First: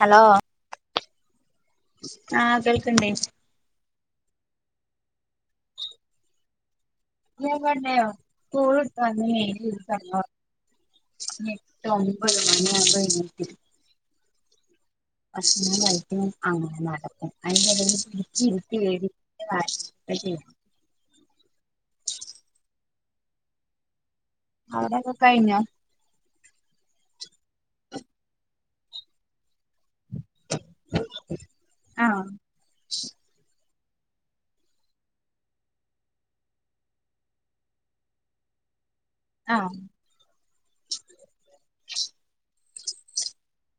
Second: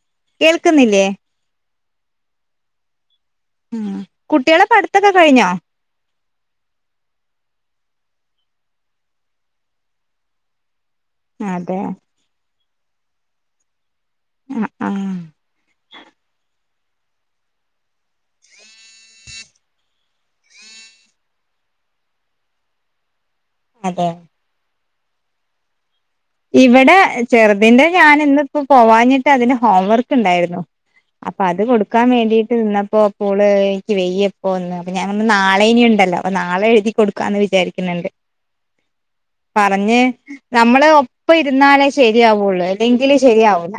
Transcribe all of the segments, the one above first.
Hello കേൾക്കുന്നില്ലേ ആഹ് കേൾക്ക്ണ്ടേ ഉ കുട്ടികളെ പടുത്തൊക്കെ കഴിഞ്ഞോ [unintelligible] എട്ട് അതെ ഒൻമ്പത് മണിയാകുമ്പോ നിക്ക ഉം [unintelligible] ആ നടക്കും [unintelligible] അതെ അടെക്കെ കഴിഞ്ഞോ ഇവിടെ ചെറുതിന്റെ ഞാൻ ഇന്ന് ഇപ്പോ പോവഞ്ഞിട്ട് അതിന്റെ ഹോംവർ ണ്ടായിരുന്നു അപ്പൊ അത് കൊടുക്കാൻ ആഹ് വേണ്ടിട്ട് നിന്നപ്പോ അപ്പോള് ക്ക് വയ്യപ്പോന്ന് അപ്പൊ ഞാൻ പർന്ന് നാളേനിണ്ടല്ലോ അപ്പൊ നാളെ എഴുതി കൊടുക്കാന്ന് വിചാരിക്കുന്നുണ്ട് ആഹ് പറഞ്ഞ് നമ്മള് ഇപ്പ ഇരുന്നാലേ ശരിയാവുള്ളൂ അല്ലെങ്കില് ശരിയാവല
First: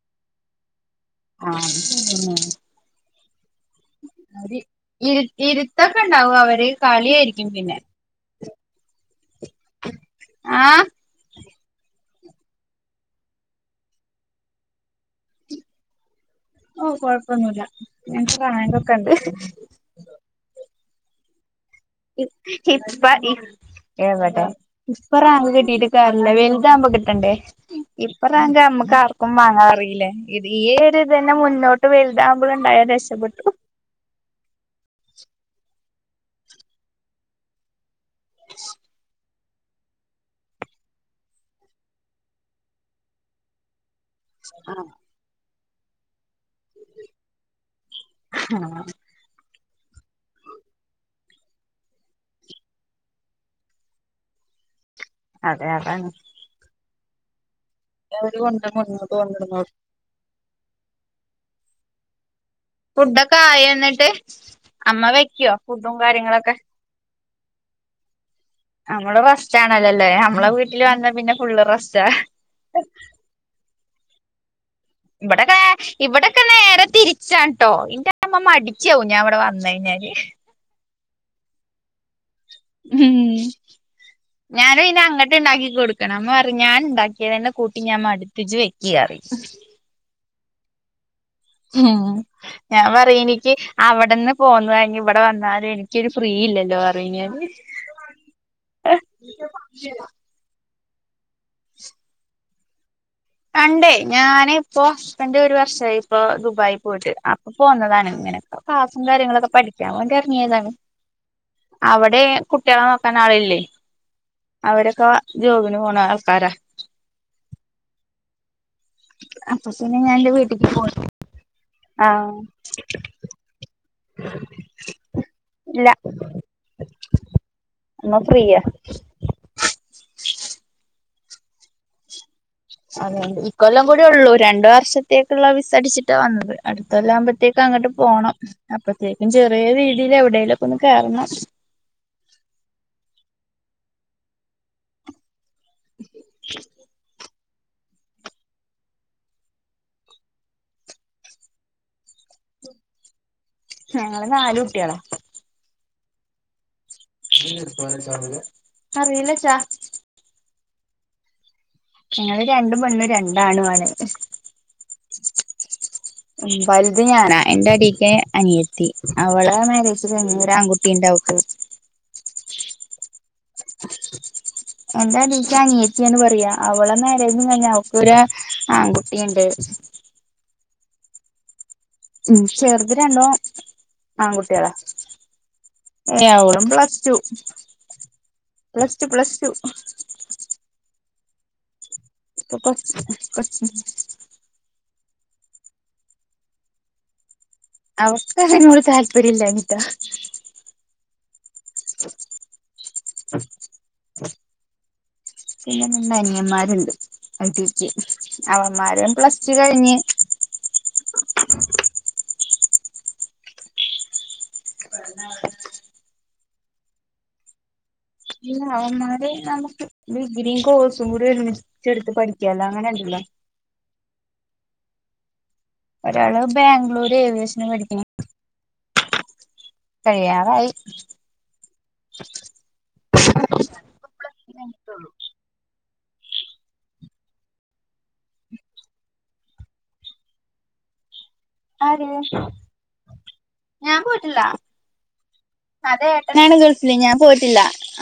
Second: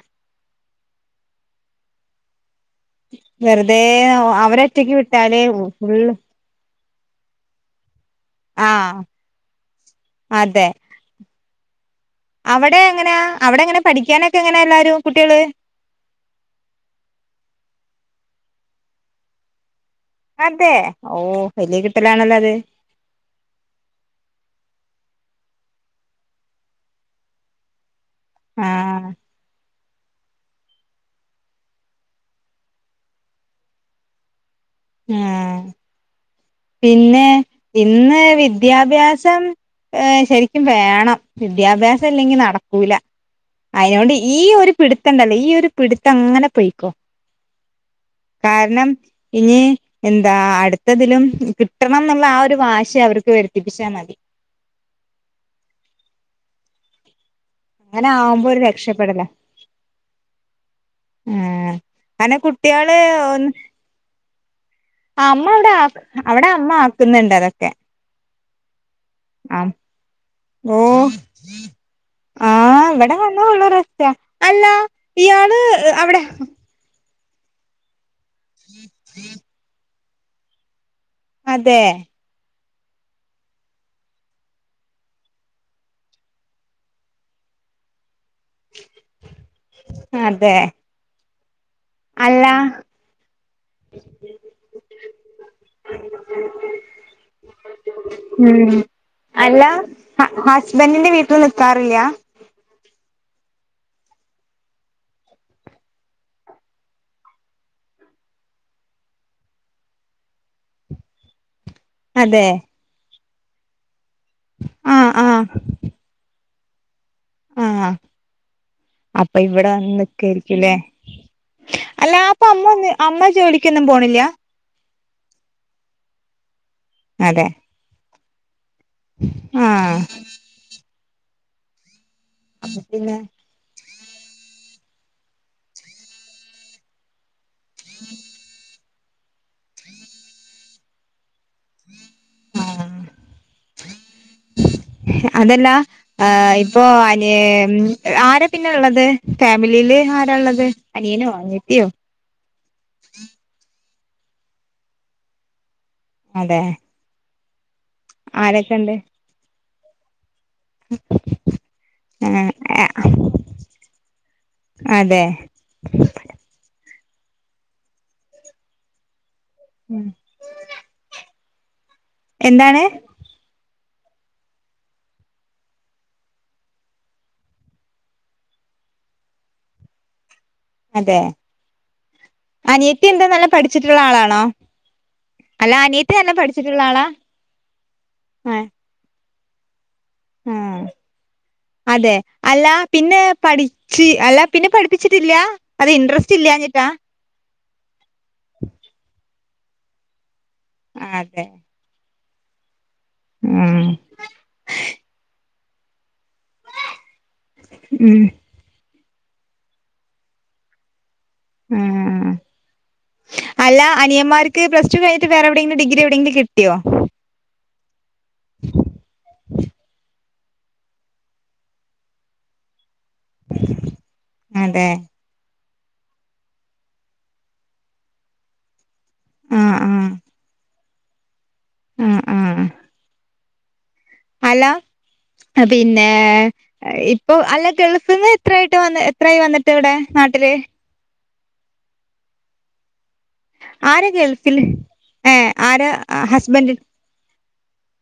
ആഹ് വെറുതെ അവരൊറ്റക്ക് ഇരു വിട്ടാല് ഫുള്ള് ഇരുത്തൊക്കെണ്ടാവും അവര് കളിയായിരിക്കും പിന്നെ ആഹ് ആ അതെ അവിടെ എങ്ങനെയാ അവിടെ എങ്ങനെ പഠിക്കാനൊക്കെ എങ്ങനാ എല്ലാരും കുട്ടികള് ഓ കൊഴപ്പൊന്നുല്ല നങ്ങക് റാങ്കൊക്കെണ്ട് അതെ ഓ വലിയ ഇ കിട്ടലാണല്ലോ അത് ഇപ്പ ഇ എവടെ ഇപ്പൊറങ്ക് കിട്ടിട്ട് കാര്യല്ല വെൽതാമ്പോ കിട്ടണ്ടേ ഇപ്പൊ റാങ്ക് ആഹ് നമ്മക്കാർക്കും വാങ്ങാറി ല്ലേ ഇ ഈ ഒരു ഇതെനെ മുന്നോട്ട് വലുതുമ്പോഴ ഇണ്ടായ രക്ഷപ്പെട്ടു ആഹ് പിന്നെ ഇന്ന് വിദ്യാഭ്യാസം ഏർ ശരിക്കും വേണം വിദ്യാഭ്യാസം ഇല്ലെങ്കി നടക്കൂല അയോണ്ട് ഈ ഒരു ആഹ് പിടുത്തണ്ടല്ലോ ഈ ഒരു പിടുത്ത അങ്ങനെ പൊയിക്കോ ആഹ് കാരണം ഇനി എന്താ അടുത്തതിലും കിട്ടണന്നിള്ള ആ ഒരു വാശ അവർക്ക് വരുത്തിപ്പിച്ചാൽ മതി അതെ അതാണ് അങ്ങനെ അവര് ആവുമ്പോ ഒരു കൊണ്ട് രക്ഷപ്പെടല [unintelligible] ഉം അന കു ട്ട്യാള് ഫുഡൊക്കെ ഒന്ന് ആയോ എന്നിട്ട് അമ്മ വെക്കുവോ അവിടെ ആ ഫുഡും അവിടെ കാര്യങ്ങളൊക്കെ അമ്മ ആക്കുന്നുണ്ട് തൊ ക്കെ നമ്മുടെ റസ്റ്റാണല്ലോല്ലേ നമ്മളെ വീട്ടിൽ ഓ വന്ന പിന്നെ ഫുള്ള് റസ്റ്റാ ആഹ് ഇവിടെ വന്നള്ള രസ്റ്റ അല്ല ഇയാള് അവിടെ തിരിച്ചാൺട്ടോ ഇന്റെ അമ്മ മടിച്ച്യാവും ഞാൻ അവിടെ വന്ന കഴിഞ്ഞാല് അതെ ഉം ഞാനും ഇനി അങ്ങോട്ട് ഉണ്ടാക്കി കൊടുക്കണം അമ്മ പറ ഞാൻ ഉണ്ടാക്കിയതന്നെ കൂട്ടി ഞാൻ മടു തിജ വെക്കറി അതെ ആഹ അല്ല ഞാൻ പറയും എനിക്ക് അവിടന്ന് പോന്ന കഴ ഇവിടെ വന്നാലും എനിക്കൊരു ഫ്രീ ഇല്ലല്ലോ പറു കഴഞ്ഞാല് ഉം അല്ല ബെന്നിന്റെ വീട്ടിൽ നിക്കാറില്ല കണ്ടേ ഞാന് ഇപ്പോ ഹസ്ബൻഡ് ഒരു വർഷമായി ഇപ്പൊ ദുബായി പോയിട്ട് അപ്പൊ പോന്നതാണ് ഇങ്ങനെ അെക്ാസും കാര്യങ്ങളൊക്കെ പഠിക്കാൻ വേണ്ടി അറിയതാണ് ഉ അവിടെ കുട്ടികളെ നോക്കാൻ ആളില്ലേ ആഹ് അവരൊക്കെ ജോബിന് പോണ ആൾക്കാരാ ആഹ അപ്പൊ ഇവിടെ പിന്നെ ഞാൻ എന്റെ വീട്ടിക്ക് വന്നക്കായിരിക്കല്ലേ പോയി അല്ല ആഹ് അപ്പൊ അമ്മ ഒ അമ്മ ജോലിക്കൊന്നും പോണില്ല ഇല്ല അതെ നക്കരിയാ ആഹ പിന്നെ അതെയണ്ട് ഇക്ക കൊല്ലം കൂടി ഉള്ളൂ രണ്ട വർഷത്തേക്കുള്ള വിസ് അടിച്ചിട്ടാണ് വന്നത് അടുത്തൊല്ല ആുമ അത്തേക്ക അങ്ങോട്ട് പോകണം അപ്പഴത്തേക്കും ചെറിയ രീതിൽ എവിടേലുംൊക്കെ ഒന്ന് കേയറണം ആഹ അതല്ലഹ ഇപ്പോൊ അന ഉം ആരാ പിന്നെള്ളത് ഫാമിലിയില് ആരാള്ളത് അനിയനോ അനേത്തിയോ അ ഞങ്ങള് നാല കുട്ടിയളാ അതെ അറി ഇല്ല ചാ ഉ ഞങ്ങള് രണ്ടും മണ്ും രണ്ടാണു ആണ അതെ ഉ ബൈ അത് ഞാനാ എൻന്റെ അടക്ക് അനിയത്തി അവളെ മരേജ ഉം കഴ ഒരു ആൺകുട്ടി ഉണ്ടക്ക് എന്താണ് എന്താീക്ക് അനിയത്തിന്ന് പറയാ അവളെ മരേജിഞ്ഞ അവക്ക്ൊരു ആൺകുട്ടിയുണ്ട് അതെ ഉം ചെറുത് അനിയത്തി എന്താ രണ്ടും നല്ല പഠിച്ചിട്ടുള്ള ആളാണോ ആൺകുട്ടികളാ അല്ല അനിയത്തെ ഏ തന്നെ അവളും പഠിച്ചിട്ടുള്ള പ്ലസ് ആളാ ടു പ്ലസ് ടു പ്ലസ് ആഹ അതെ ഇപ്പൊ അല്ല പിന്നെ കൊറച്ച് കൊറച്ച് പഠിച്ച് അല്ലാ പിന്നെ പഠ ിച്ചിട്ടില്ല അത് ഇൻട്രസ്റ്റ് ഇല്ലഞ്ഞിട്ടാ അവക്ക അതനോട് താല്പര്യം ഇല്ല അനിത അതെ ആ ഉം പിന്നെ രണ്ട് അനിയന്മാരുണ്ട് അദ്യക്ക് ഉം അടീക്ക് അവന്മാരും പ്ലസ്ടു കഴിഞ്ഞ് ഉം അല്ല അനിയമാർക്ക് പ്ലസ് ടു കഴിഞ്ഞിട്ട് വേറെ എവിടെയെങ്കിലും ഡിഗ്രി എവിടെയെങ്കിലും കിട്ടിയോ പിന്ന അവന്മാര് നമുക്ക് ഡിഗ്രിയും കോഴ്സും കൂടി ഒരുമിച്ച എടുത്ത് പഠിക്കാലോ അങ്ങനെ ഉണ്ടല്ലോ അതെ ഒരാള് ബാംഗ്ലൂരു ഏവിയേഷന് പഠിക്ക ആ ആ ആ [inaudible] ഹലോ പിന്നെ ഏ ഇപ്പൊ അല്ല ഗൾഫിന്ന് എത്രായിട്ട് വന്ന് എത്രായി വന്നിട്ട് ഇവിടെ നാട്ടില് [inaudible] ആര് ഞാൻ ആരാ പോയിട്ടില്ല ഗൾഫില് ഏ ആരാ അത് ഏട്ടനാണ് ഹസ്ബൻഡ് ഗൾഫില് ഞാൻ പോയിട്ടില്ല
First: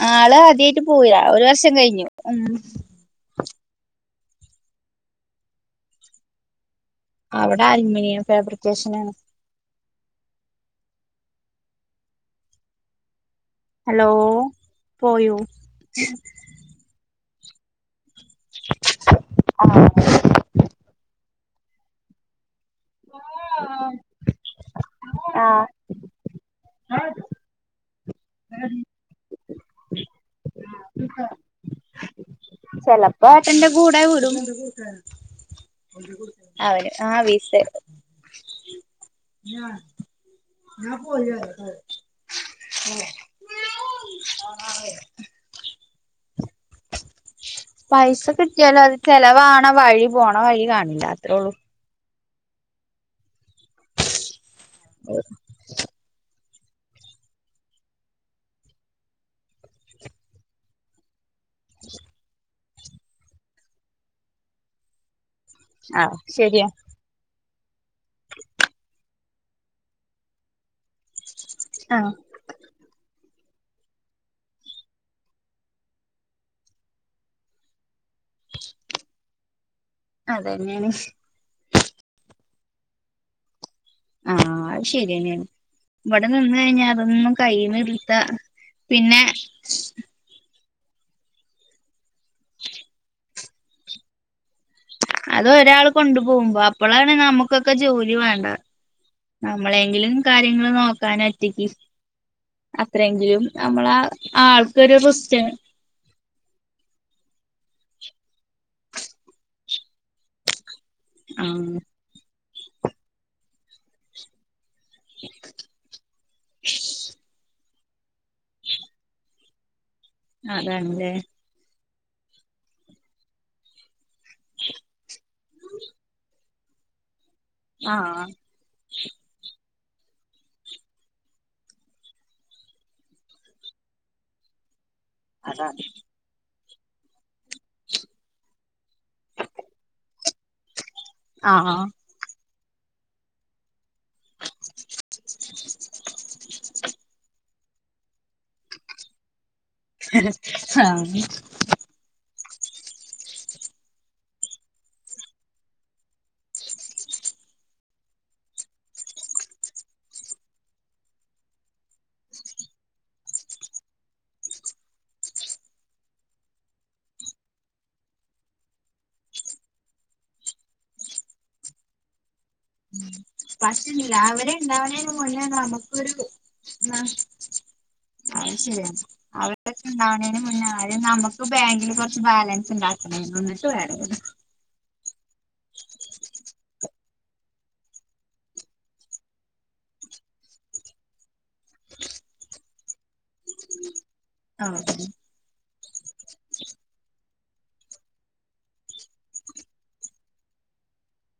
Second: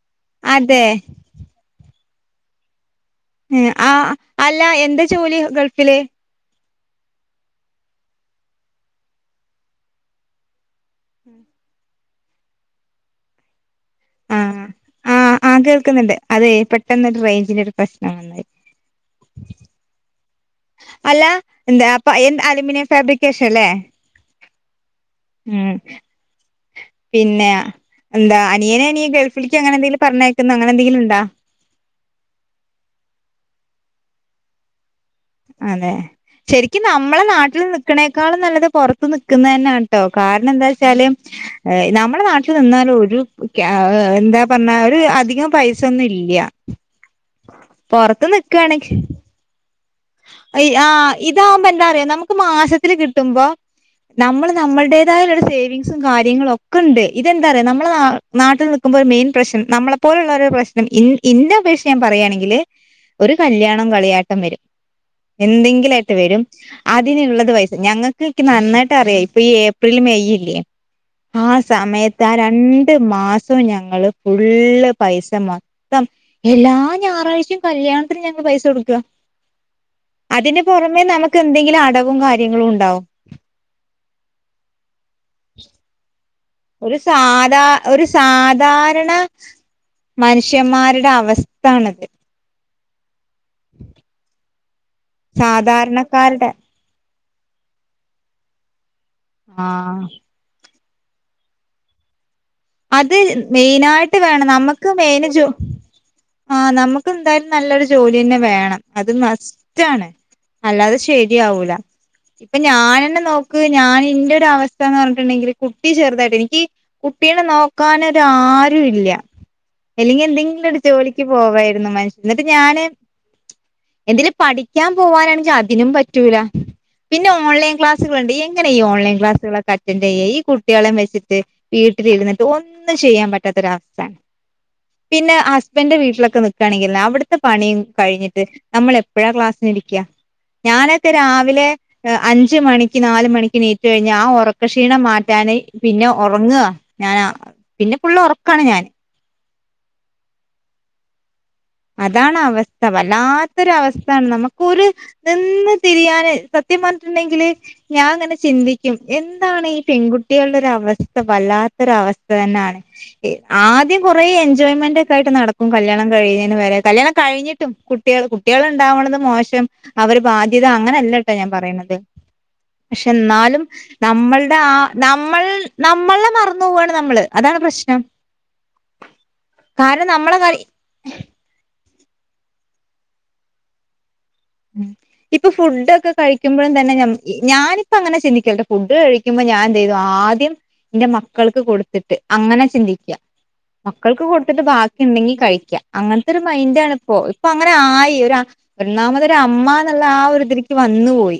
ആള് ആദ്യായിട്ട് അതെ പോവുകാ ഒരു വർഷം കഴിഞ്ഞു ഉം ആ അല്ല എന്താ ജോലി ഗൾഫില് അവിടെ അലുമിനിയം ഫാബ്രിക്കേഷനാണ് ഉം ഹലോ ആ ആ പോയോ ആ കേൾക്കുന്നുണ്ട് അതെ പെട്ടെന്നൊരു റേഞ്ചിന് ഒരു പ്രശ്നം വന്നായി ആ അല്ലാ എന്താ പ്പ എന്താ അലൂമിനിയം ഫാബ്രിക്കേഷൻ അല്ലേ ഉം ആഹ് പിന്നെയാ എന്താ അനിയനെയിനി ഗൾഫിലേക്ക് അങ്ങനെ എന്തേലും പറഞ്ഞേക്കുന്നു അങ്ങനെ എന്തെങ്കിലും ഉണ്ടാ ചെലപ്പോ ഏട്ടന്റെ കൂടെ വിടും അതെ ശരിക്കും അവന് ആ നമ്മളെ നാട്ടിൽ വിസെ നിക്കണേക്കാളും നല്ലത് പുറത്ത് നിക്കുന്ന തന്നാട്ടോ കാരണം എന്താച്ചാല് നമ്മുടെ നാട്ടിൽ നിന്നാലും ഒരു കാ എന്താ പറഞ്ഞാ ഒരു അധികം പൈസയൊന്നും ഇല്ലൃ പൈസ കിട്ടിയാലോ അത് ചെലവാണ വഴി പോണ വഴി അയ് ആ കാണില്ല അത്രേ ഉള്ളൂ ഇതാവ്മ്പൊ എന്താന്നറിയോ നമുക്ക് മാസത്തിൽ കിട്ടുമ്പോ നമ്മൾ നമ്മടേതായുള്ളൊരു സേവിങ്സും കാര്യങ്ങളും ഒക്കെ ക്കുണ്ട് ഇതെന്താറിയോ നമ്മളെ നാ നാട്ടിൽ നിൽക്കുമ്പോൾ ഒരു മെയിൻ പ്രശ്നം നമ്മളെപ്പോലുള്ളവരുടെ പ്രശ്നം ഇന് ഇന്നപേക്ഷിച്ച് ഞാൻ പറയുകയാണെങ്കില് ഒരു കല്യാണം കളിയാട്ടം വരും എന്തെങ്കിലും ആയിട്ട് ആഹ് വരും ശരിയാ അതിനുള്ളത് വൈഫ് ഞങ്ങക്ക് ക്ക് നന്നായിട്ടറിയാം ഇപ്പൊ ഈ ഏപ്രില് മെയ്യില്ലേ ആ ആഹ് സമയത്ത് ആ രണ്ട് മാസ് സവും ഞങ്ങള് ഫുള്ള് പൈസ മൊത്തം എല്ലാ ഞായറാഴ്ചയും കല്യാണത്തിനു ഞങ്ങക് പൈസ കൊടുക്കുക അതന്നെയാണ് അതിനുപുറമെ നമുക്ക് എന്തെങ്കിലും അടവും കാര്യങ്ങളും ഉണ്ടാവും ആ അത് ശെരിയെന്നെയാണ് ഇവിടെ നിന്നു കഴിഞ്ഞാ ഒരു അതൊന്നും സാധാ ഒരു കൈന്നെടുത്താ സാധാരണ പിന്നെ മനുഷ്യന്മാരുടെ അവസ്ഥ ആണത് [inaudible] അത് ഒരാൾ കൊണ്ടു സാധാരണക്കാരുടെ പോകുമ്പോ അപ്പളാ അ നമുക്കൊക്കെ ജോലി വേണ്ട ആഹ് നമ്മളെയെങ്കിലും കാര്യങ്ങൾ നോക്ക ക്കാറ്റൊയ്ക്ക് അത് മെയിനായിട്ട് വേണം നമ്മക്ക് ആൾക്കൊരു മെയിന് റിസ്റ്റ് ജോ ആ നമുക്കെന്തായാലും നല്ലൊരു ജോലിന്നെ വേണം അത് മസ്റ്റാണ് അല്ലാതെ ശരിയാവൂല ആഹ് ഇപ്പൊ ഞാനെന്നെ നോക്ക് ഞാൻ എന്റെറെ ഒരു അവസ്ഥ എന്നുപറഞ്ഞിട്ടുണ്ടെങ്കിൽ കുട്ടിചെറുതായിട്ട് എനിക്ക് കു കുട്ടീനെ നോക്കാനൊനാരൂല്ലാ അല്ലെങ്കി എന്തെങ്കിലും ഒരു അതാണല്ലേ ജോലിക്കുപോകായിരുന്നു മനുഷ്യ എന്നിട്ട് ഞാന് എന്തേലും പഠിക്കാൻ പോവാനാണെങ്കിൽ അതിനും പറ്റൂല പിന്നെ ഓൺലൈൻ ആഹ് ക്ലാസുകളുണ്ട് എങ്ങനെ ഈ ഓലൈൻ ക്ലാസുകളൊക്കെ അറ്റൻഡ് ചെയ്യാ ഈ കുട്ടികളെ വെച്ചിട്ട് വീട്ട് ട്ടി ഇരുന്നിട്ട് ഒന്നും ചെയ്യാൻ പറ്റാത്തൊരവസ്ഥ പിന്നെ അതാണ് ഹസ്ബൻന്റെ വീട്ടിലൊക്കെ നി ണെങ്കില് അവിടത്തെ പണിയും കഴിഞ്ഞിട്ട് നമ്മള് എപ്പോഴാ ക്ലാസിന് ഇരിക്കാ ഞാനൊക്കെ രാവിലെ ആഹ് അഞ്ച് അഞ്ചു മണിക്ക് നാലുമണിക്ക് നീറ്റ് കഴിഞ്ഞാ ആ ഉറക്കക്ഷീണം മാറ്റാനായ് പിന്നെ ഉറങ്ങുക ഞാനാ പിന്നെ ഫുള്ള് ഉറക്കാണ് ഞാന് [unintelligible] അതാണ് അവസ്ഥ വല്ലാത്തൊരു അവസ്ഥയാണ് നമുക്കൊരു നിന്ന് തിരിയാന് [unintelligible] കൃത്യം പറഞ്ഞിട്ടുണ്ടെങ്കില് ഞാ അങ്ങനെ ചിന്തിക്കും എന്താണ് ഈ പെൺകുട്ടികളുടെരവസ്ഥ വല്ലാ ത്തൊരവസ്ഥ തന്നാണ്, ഇ ആദ്യം കൊറേ എൻജോയ്മെന്റ് ഒക്കെ ആയിട്ട് നടക്കും കല്യാണം കഴിഞ്ഞ് [unintelligible] കല്യാണം കഴിഞ്ഞിട്ടും കുട്ടികള് കുട്ടികൾ ഇണ്ടാവണത് മോശം അവര് ബാധ്യത അങ്ങനെല്ലട്ടോ ഞ പറയണത്. പക്ഷേ എന്നാലും പക്ഷെ അവരെ നമ്മൾടെ ആ ഉണ്ടാവണേന് മുന്നേ നമ്മൾ നമുക്കൊരു നമ്മളെ മറന്നു പോവാണ് നമ്മള് അതാണ് പ്രശ്നം. അത് ശെരിയ അവരൊക്കെ കാരണം നമ്മളെ ഇണ്ടാവണെന് കാര്യ മുന്നേ [unintelligible] നമുക്കും ബാങ്കിൽ കൊറച്ച് ബാലൻസ് ഇണ്ടാക്കണ ന്നിട്ട് വേറെ മ് ഇപ്പോ ഫുഡ് ഒക്കെ കഴിക്കുമ്പഴും തന്നെ ഞം ഞാനിപ്പ അങ്ങനെ ചിന്തിക്കലിണ്ട് ഫുഡ് കഴിക്കുമ്പം ഞാൻ ചെയ്തു ആദ്യം എന്റെ മക്കൾക്ക് കൊടുത്തിട്ട് അങ്ങനെ ചിന്തിക്ക മ മക്കൾക്ക് കൊടുത്തിട്ട് ബാക്കി ഉണ്ടെങ്കി കഴിക്ക. അങ്ങനത്തെ ഒരു മൈൻഡാണ് ഇപ്പോ, ഇപ്പോ അങ്ങനെ ആയി ഒര് ആ ഒന്നാമത് ര് അമ്മ എന്ന്ള്ള ആ ഒരു ഇതിരിക്ക് വന്ന് പോയി.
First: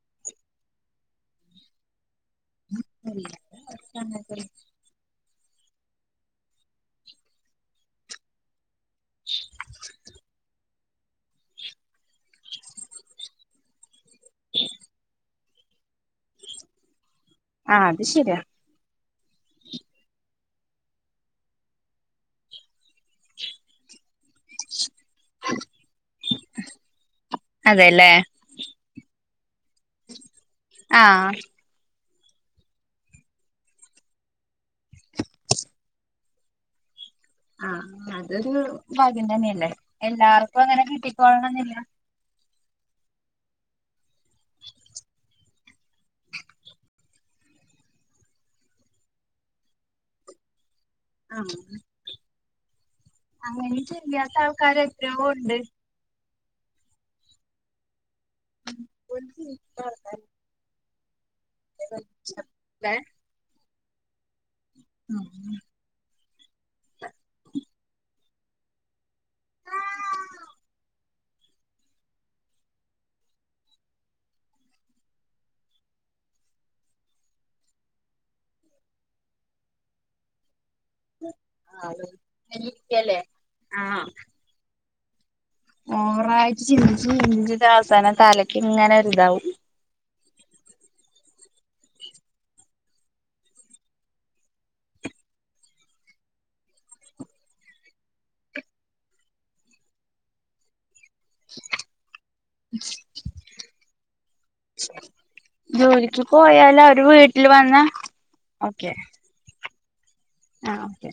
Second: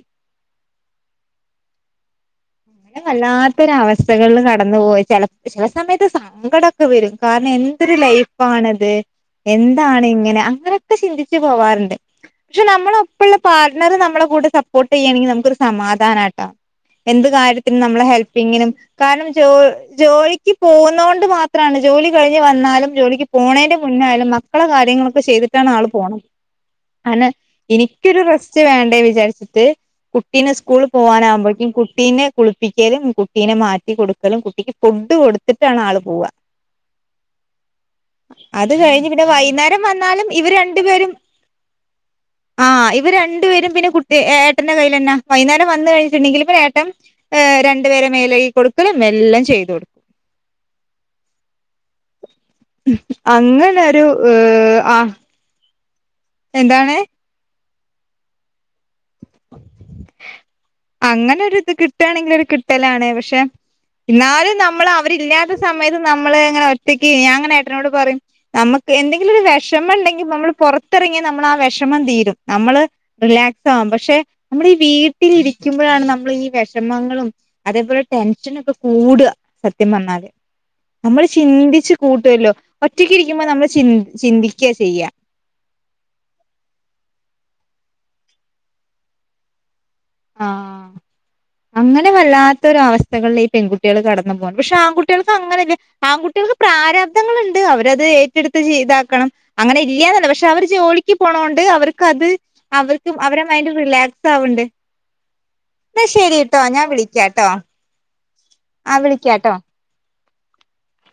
അങ്ങന വല്ലാത്തൊരവസ്ഥകളിൽ കടന്നു പോയി ചെല ചെല സമയത്ത് സങ്കടോക്കെ വരും, കാരണം എന്തൊരു ലൈഫാണത്, എന്താണ് ഇങ്ങനെ അങ്ങനെയൊക്കെ ചിന്തിച്ചു പോവാറിണ്ട്. പക്ഷേ നമ്മള ഒപ്പള്ള പാർട്ണർ നമ്മളെ കൂടെ സപ്പോർട്ട് ചെയ്യുകയാണെങ്കിൽ നമുക്കൊരു സമാധാനാട്ടോ. എന്ത് കാര്യത്തിനും ആഹ് അത് നമ്മളെ ശരിയാ ഹെൽപ്പിങ്ങിനും കാരണം ജോ ജോലിക്ക് പോകുന്ന കൊണ്ട് മാത്രാണ് ജോലി കഴിഞ്ഞ് വന്നാലും ജോലിക്ക് പോണേന്റെ മുന് ന്നായാലും മക്കളെ കാര്യങ്ങളൊക്കെ ചെയ്തിട്ടാണ് ആൾ പോണത്. അന അതെല്ലേ എനിക്കൊരു റെസ്റ്റ് വേണ്ടേ വിചാരിച്ചിട്ട് കു കുട്ടിന സ്കൂൾ ആഹ് പോകാനാവ്മ്പഴേക്കും കുട്ടിനെ കുളിപ്പിക്കലും കുട്ടിനെ മാറ്റി കൊടുക്കലും കുട്ടിക്ക് ഫുഡ് കൊടുത്തിട്ടാണ് ആള് പോവാ. ആ അതൊരു കഴിഞ്ഞ് പിന്നെ ഭാഗ്യം തന്നെയല്ലേ വൈകുന്നേരം വന്നാലും എല്ലാർക്കും അങ്ങനെ കിട്ടിക്കോളണംന്നില്ല. ആ ഇവര് രണ്ട് പേരും പിന്നെ കുട്ടി ഏട്ടന്റെ കയ്യിൽ തന്ന വൈന്നേരം വന്ന് കഴിഞ്ഞിട്ടുണ്ടെങ്കിൽ ഇപ്പ ഏട്ടൻ ഏ രണ്ടു പേരെ മേല് കഴുകി കൊടുക്കലും എല്ലാം ചെയ്തു കൊടുക്കും. ആ [unintelligible] അങ്ങനെ അങ്ങനൊരു ചെയ്യാത്ത ഏഹ് ആൾക്കാര് ആഹ് എത്രയോ ഒണ്ട്. എന്താണ് അങ്ങനൊര് ഇത് കിട്ടാണെങ്കിൽ ഒരു കിട്ടലാണ്, ഉണ്ട് പക്ഷേ എന്നാലും നമ്മള് അവരില്ലാത്ത സമയത്ത് നമ്മള് ഇങ്ങനെ ഒറ്റക്ക് ഞാൻ അങ്ങനെ ഏട്ടനോട് പറയും നമ്മക്ക് എന്തെങ്കിലും ഒരു വെഷമം ഇണ്ടെങ്കിൽ നമ്മള് പൊറത്തിറങ്ങിയ നമ്മളാ വെഷമം തീരും, നമ്മള് റിലാ [unintelligible] പക്ഷേ നമ്മൾ ഈ വീട്ടിലിരിക്കുമ്പഴാണ് നമ്മൾ ഈ വെഷമങ്ങളും അതേപോലെ ടെൻഷനൊക്കെ കൂ ഊട സത്യം പറന്നാല് നമ്മള് ചിന്തിച്ച് കൂട്ടുല്ലോ ഒറ്റക്ക് നെല്ലിക്കല്ലേ ഇരിക്കുമ്പ നമ്മൾ ചിന് ആഹ് ചിന്തിക്ക ചെയ്യാ. ഓവറായിട്ട് ചിന്തിച്ച് ചിന്തിച്ചിട്ട് അവസാനം തലക്ക് ഇങ്ങനെ ഒരിതാവും. ആ അങ്ങനെ വല്ലാത്തൊരവസ്ഥകളിൽ ഈ പെൺകുട്ടികള് കടന്നു പോണ പക്ഷേ ആകുട്ടികൾക്ക് അങ്ങനെല്ലെ ആകുട്ടികൾക്ക് പ്രാ പ്രാരാബ്ദങ്ങൾ ഇണ്ട് അവരത് ഏറ്റെടുത്ത് ജീ ഇതാക്കണം, അങ്ങനെ ഇല്യാന്നല്ല പക്ഷേ അവര് ജോലി ക്ക് പോണോണ്ട് അവർക്ക് അത് അവർക്ക് അവര മൈൻഡ് റിലാക്സ് ആവ്ണ്ട്. ന്നാ ജോലിക്ക് ശരിട്ടോ പോയാല ഞാൻ അവര് വീട്ടിൽ വിളിക്കാട്ടോ വന്ന ആ വിളിക്കാട്ടോ. ആ ഓക്കെ.